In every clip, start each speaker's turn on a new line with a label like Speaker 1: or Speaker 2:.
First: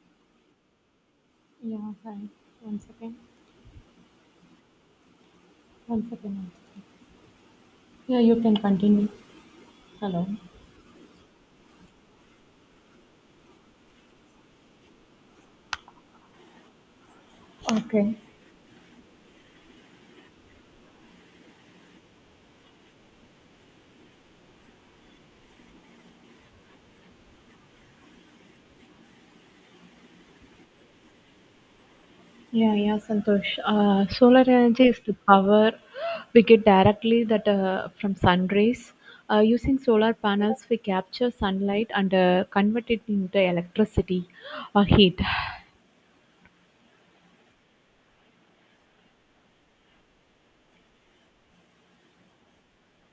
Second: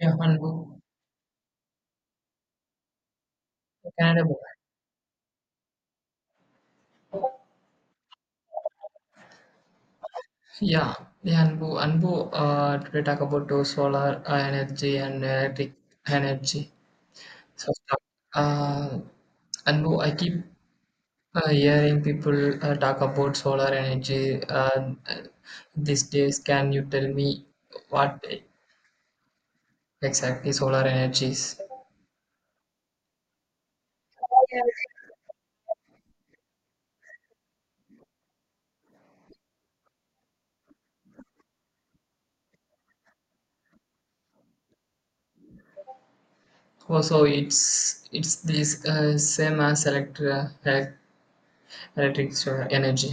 Speaker 1: Yeah, Anbu.
Speaker 2: Yeah, hi. One second.
Speaker 1: The Canada book.
Speaker 2: One second. One second. Yeah, you can continue. Hello.
Speaker 1: Yeah, yeah, Anbu. Today talk about solar energy and electric energy. So,
Speaker 2: Okay.
Speaker 1: uh, Anbu, I keep hearing people talk about solar energy these days. Can you tell me what exactly solar energy is?
Speaker 2: Yeah, yeah, Santosh. Solar energy is the power we get directly that from sun rays. Using solar panels, we capture sunlight and convert it into electricity or heat.
Speaker 1: Also, it's this same as electric solar energy.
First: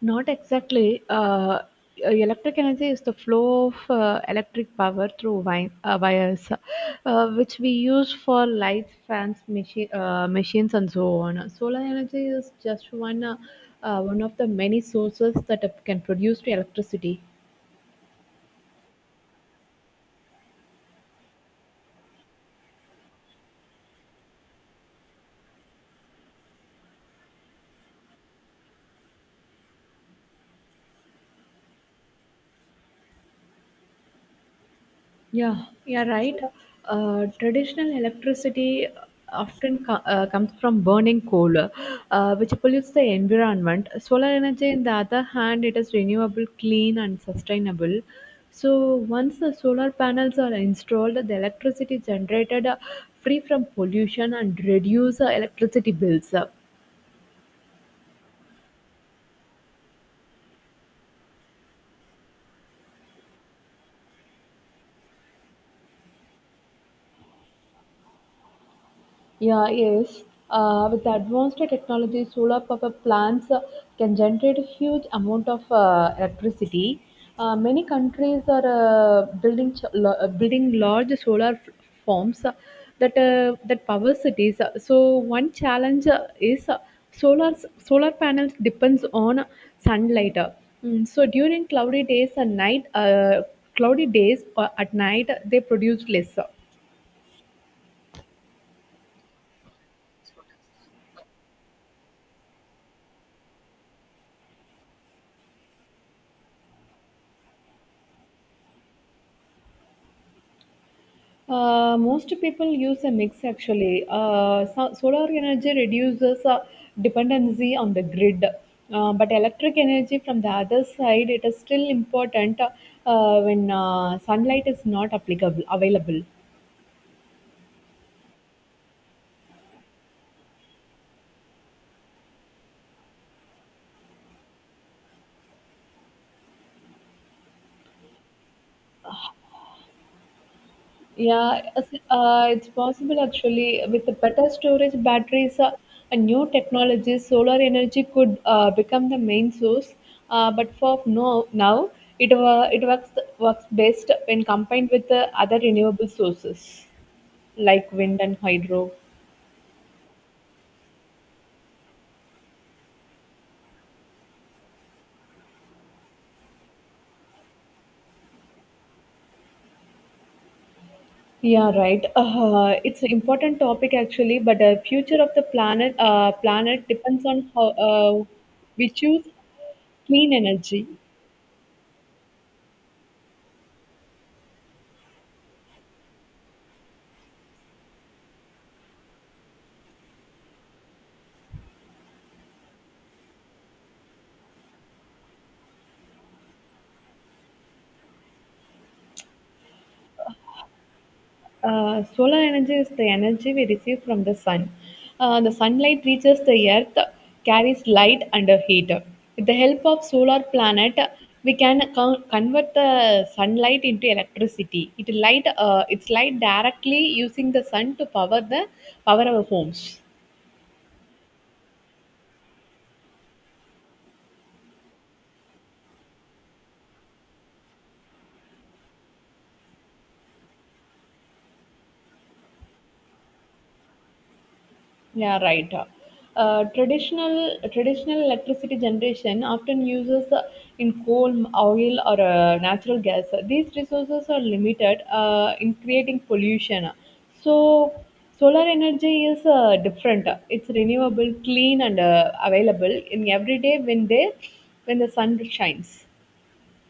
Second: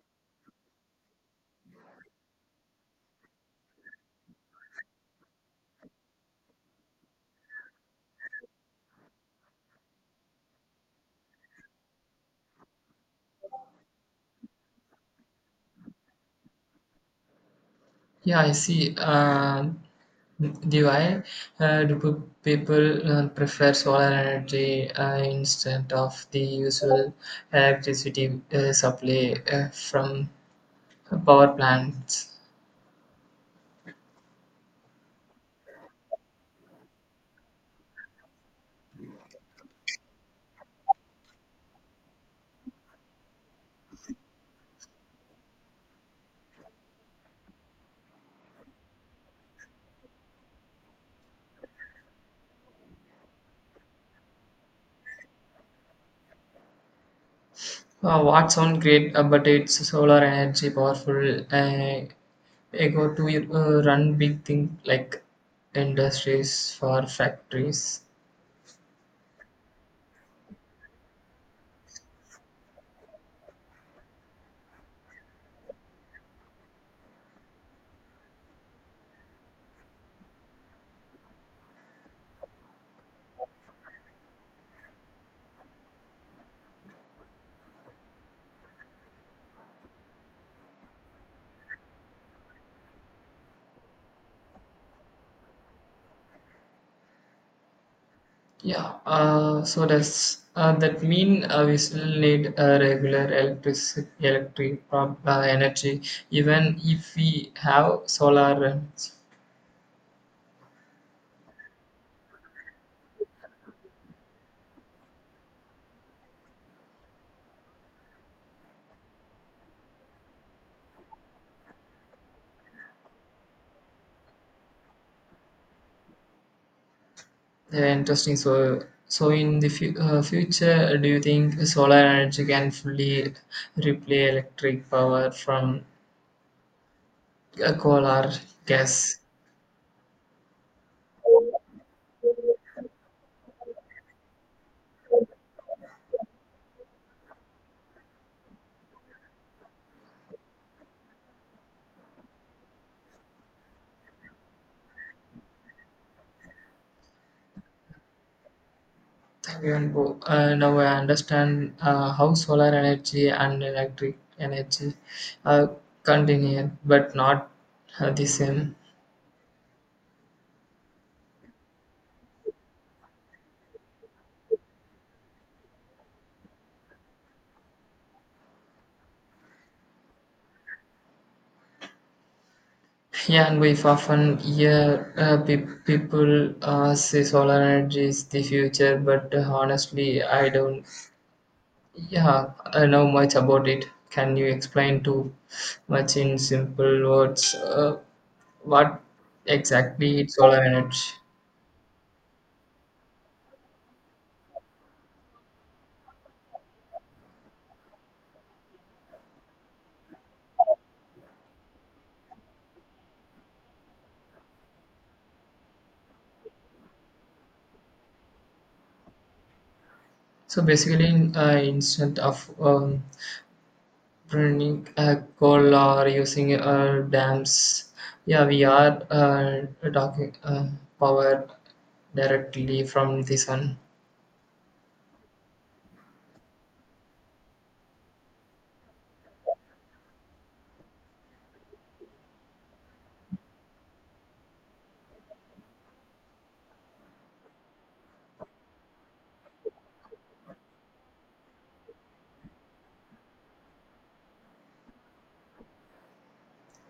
Speaker 2: Not exactly. Electric energy is the flow of electric power through wires, which we use for lights, fans, machines, and so on. Solar energy is just one of the many sources that can produce electricity.
Speaker 1: Yeah, I see. Do I? Do people prefer solar energy instead of the usual electricity supply from power plants?
Speaker 2: Yeah, yeah, right. Traditional electricity often comes from burning coal, which pollutes the environment. Solar energy, on the other hand, it is renewable, clean, and sustainable. So once the solar panels are installed, the electricity generated free from pollution and reduce electricity bills.
Speaker 1: What sound great, but it's solar energy powerful. Go to run big things like industries for factories.
Speaker 2: Yeah, yes. With the advanced technology, solar power plants can generate a huge amount of electricity. Many countries are building building large solar farms that that power cities. So one challenge is solar solar panels depends on sunlight. So during cloudy days and cloudy days or at night, they produce less.
Speaker 1: Yeah, so does that mean we still need regular electric energy even if we have solar? And,
Speaker 2: Most people use a mix actually. So solar energy reduces dependency on the grid, but electric energy from the other side it is still important when sunlight is not applicable available.
Speaker 1: yeah, interesting. So in the future, do you think solar energy can fully replace electric power from coal or gas?
Speaker 2: Yeah, it's possible actually. With the better storage batteries and new technologies, solar energy could become the main source. But for no, now, it, uh, it works, works best when combined with the other renewable sources like wind and hydro.
Speaker 1: Now I understand how solar energy and electric energy are convenient but not the same.
Speaker 2: Yeah, right. It's an important topic actually, but the future of the planet depends on how we choose clean energy.
Speaker 1: Yeah, and we often hear people say solar energy is the future, but honestly, I don't. Yeah, I know much about it. Can you explain too much in simple words, what exactly is solar energy?
Speaker 2: Solar energy is the energy we receive from the sun. The sunlight reaches the earth, carries light and a heat. With the help of solar planet, we can convert the sunlight into electricity. It's light directly using the sun to power the power our homes.
Speaker 1: So basically, instead of burning a coal or using dams. Yeah, we are talking power directly from the sun.
Speaker 2: Yeah, right. Traditional electricity generation often uses in coal, oil, or natural gas. These resources are limited in creating pollution. So, solar energy is different. It's renewable, clean, and available in every day when the sun shines.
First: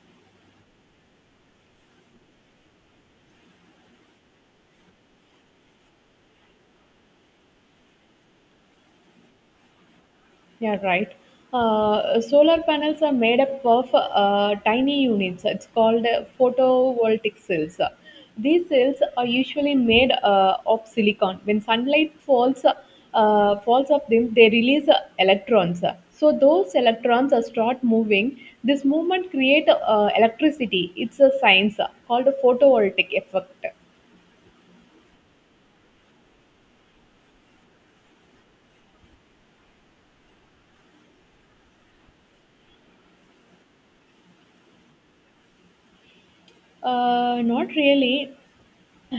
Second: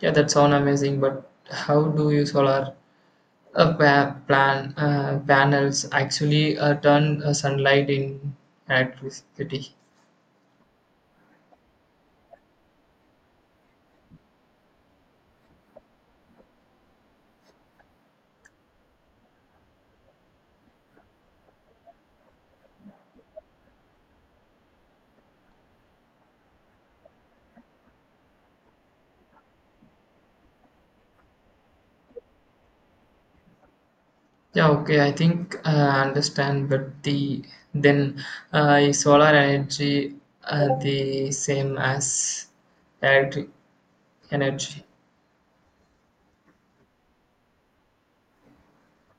Speaker 1: Yeah, that sound amazing, but how do you solar, pa- plan panels actually turn sunlight in electricity?
Speaker 2: Yeah, right. Solar panels are made up of tiny units. It's called photovoltaic cells. These cells are usually made of silicon. When sunlight falls of them, they release electrons. So those electrons start moving. This movement create electricity. It's a science called photovoltaic effect.
Speaker 1: Yeah, okay, I think I understand, but the then, is solar energy the same as electric energy?
Speaker 2: Not really.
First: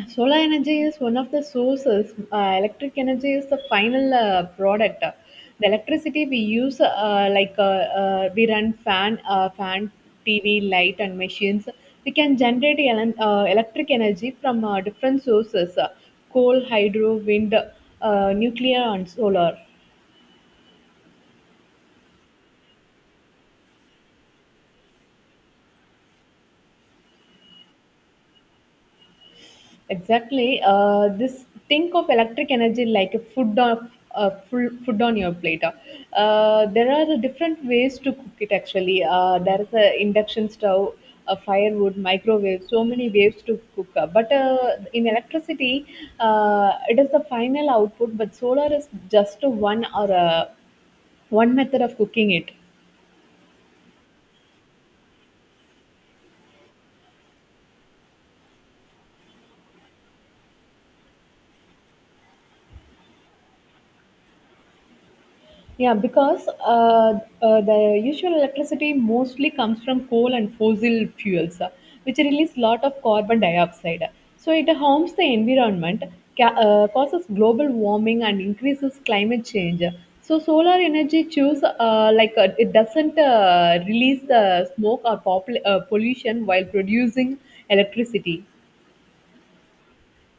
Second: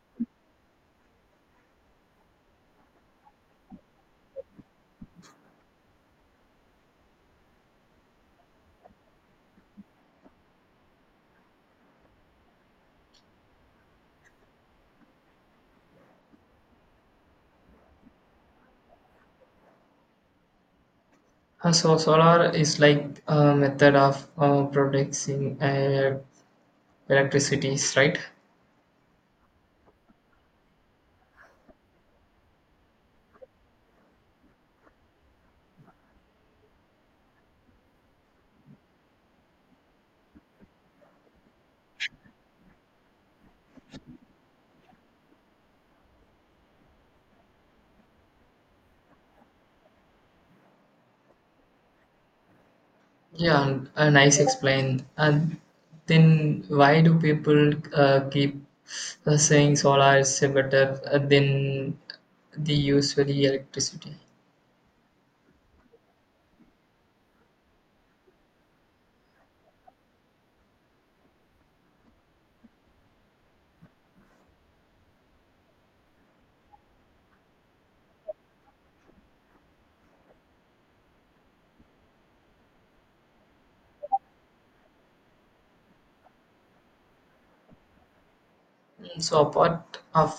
Speaker 2: Solar energy is one of the sources. Electric energy is the final product. The electricity we use, we run fan, TV, light, and machines. We can generate electric energy from different sources: coal, hydro, wind, nuclear, and solar.
Speaker 1: So solar is like a method of producing electricity, right?
Speaker 2: Exactly. This think of electric energy like a food on your plate. There are different ways to cook it. Actually, there is a induction stove, a firewood, microwave. So many ways to cook. But in electricity, it is the final output. But solar is just one method of cooking it.
Speaker 1: Yeah, and, nice explain. And then why do people keep saying solar is better than the usually electricity?
Speaker 2: Yeah, because the usual electricity mostly comes from coal and fossil fuels, which release lot of carbon dioxide. So it harms the environment, causes global warming, and increases climate change. So solar energy choose it doesn't release the smoke or pollution while producing electricity.
Speaker 1: Mm, so apart of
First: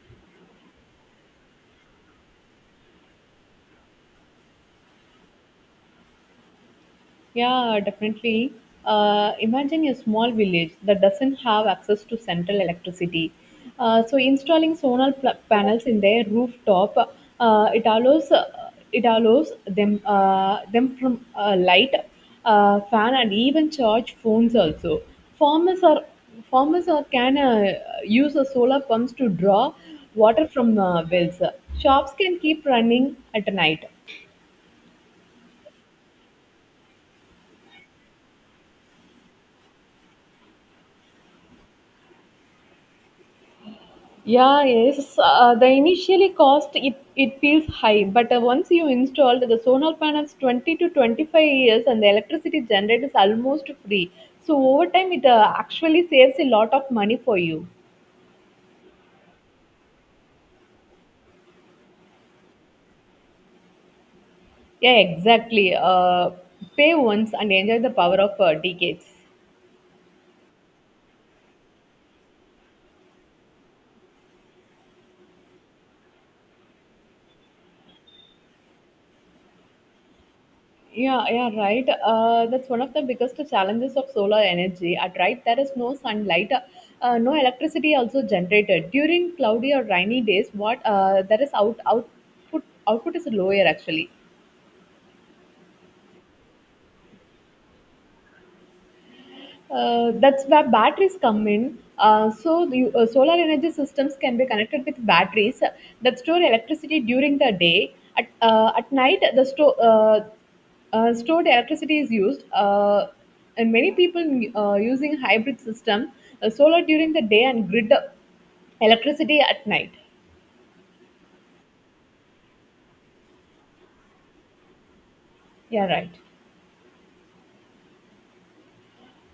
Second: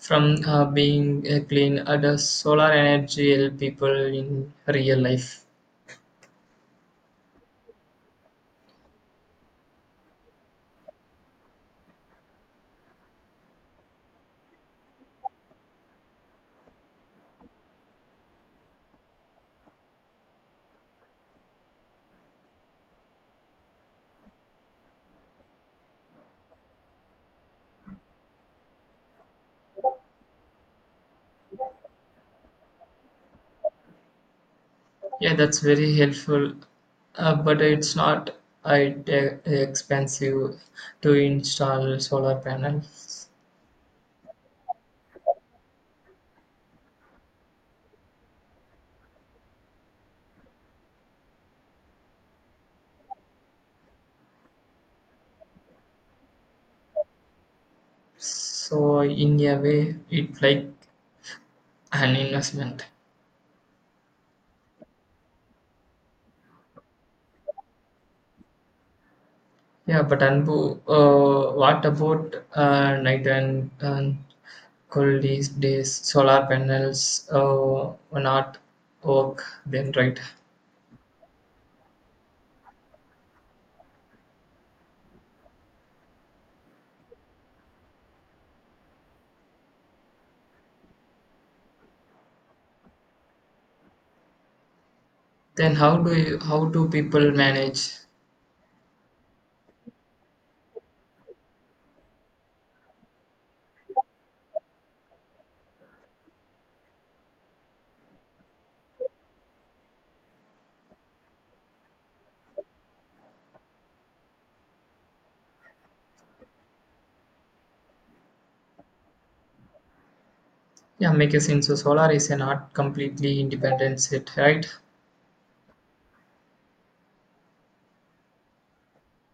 Speaker 1: from being clean, does solar energy help people in real life?
Speaker 2: Yeah, definitely. Imagine a small village that doesn't have access to central electricity. So installing solar panels in their rooftop, it allows them them from light, fan, and even charge phones also. Farmers are Farmers are can use solar pumps to draw water from wells. Shops can keep running at night.
Speaker 1: Yeah, that's very helpful, but it's not it, expensive to install solar panels.
Speaker 2: Yeah, yes. The initially cost it feels high, but once you installed the solar panels 20 to 25 years and the electricity generated is almost free. So over time it actually saves a lot of money for you.
Speaker 1: So in a way, it's like an investment.
Speaker 2: Yeah, exactly. Pay once and enjoy the power of decades.
Speaker 1: Yeah, but Anbu, what about night and cold these days? Solar panels will not work then, right?
Speaker 2: Yeah, yeah, right. That's one of the biggest challenges of solar energy. At right, there is no sunlight, no electricity also generated during cloudy or rainy days. What there is output is lower actually.
Speaker 1: Then how do people manage?
Speaker 2: That's where batteries come in. So the solar energy systems can be connected with batteries that store electricity during the day. At night, the stored electricity is used. And many people using hybrid system, solar during the day and grid electricity at night.
Speaker 1: Yeah, make a sense. So solar is an art completely independent set, right?
Speaker 2: Yeah, right.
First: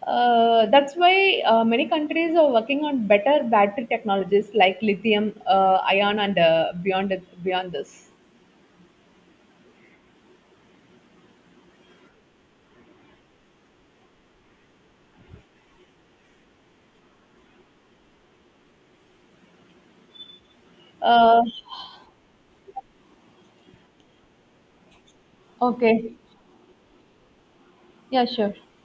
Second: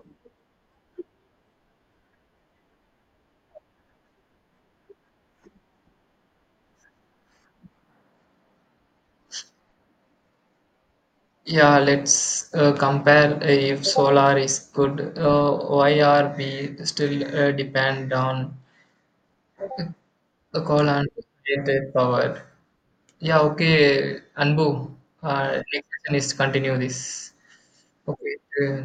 Speaker 2: That's why many countries are working on better battery technologies like lithium, ion, and beyond this.
Speaker 1: Yeah, let's compare, if solar is good, why are we still depend on the coal and
Speaker 2: Uh,
Speaker 1: generated power? Yeah, okay, Anbu, next
Speaker 2: okay.
Speaker 1: session is continue this.
Speaker 2: Yeah,
Speaker 1: Okay,
Speaker 2: sure.
Speaker 1: uh,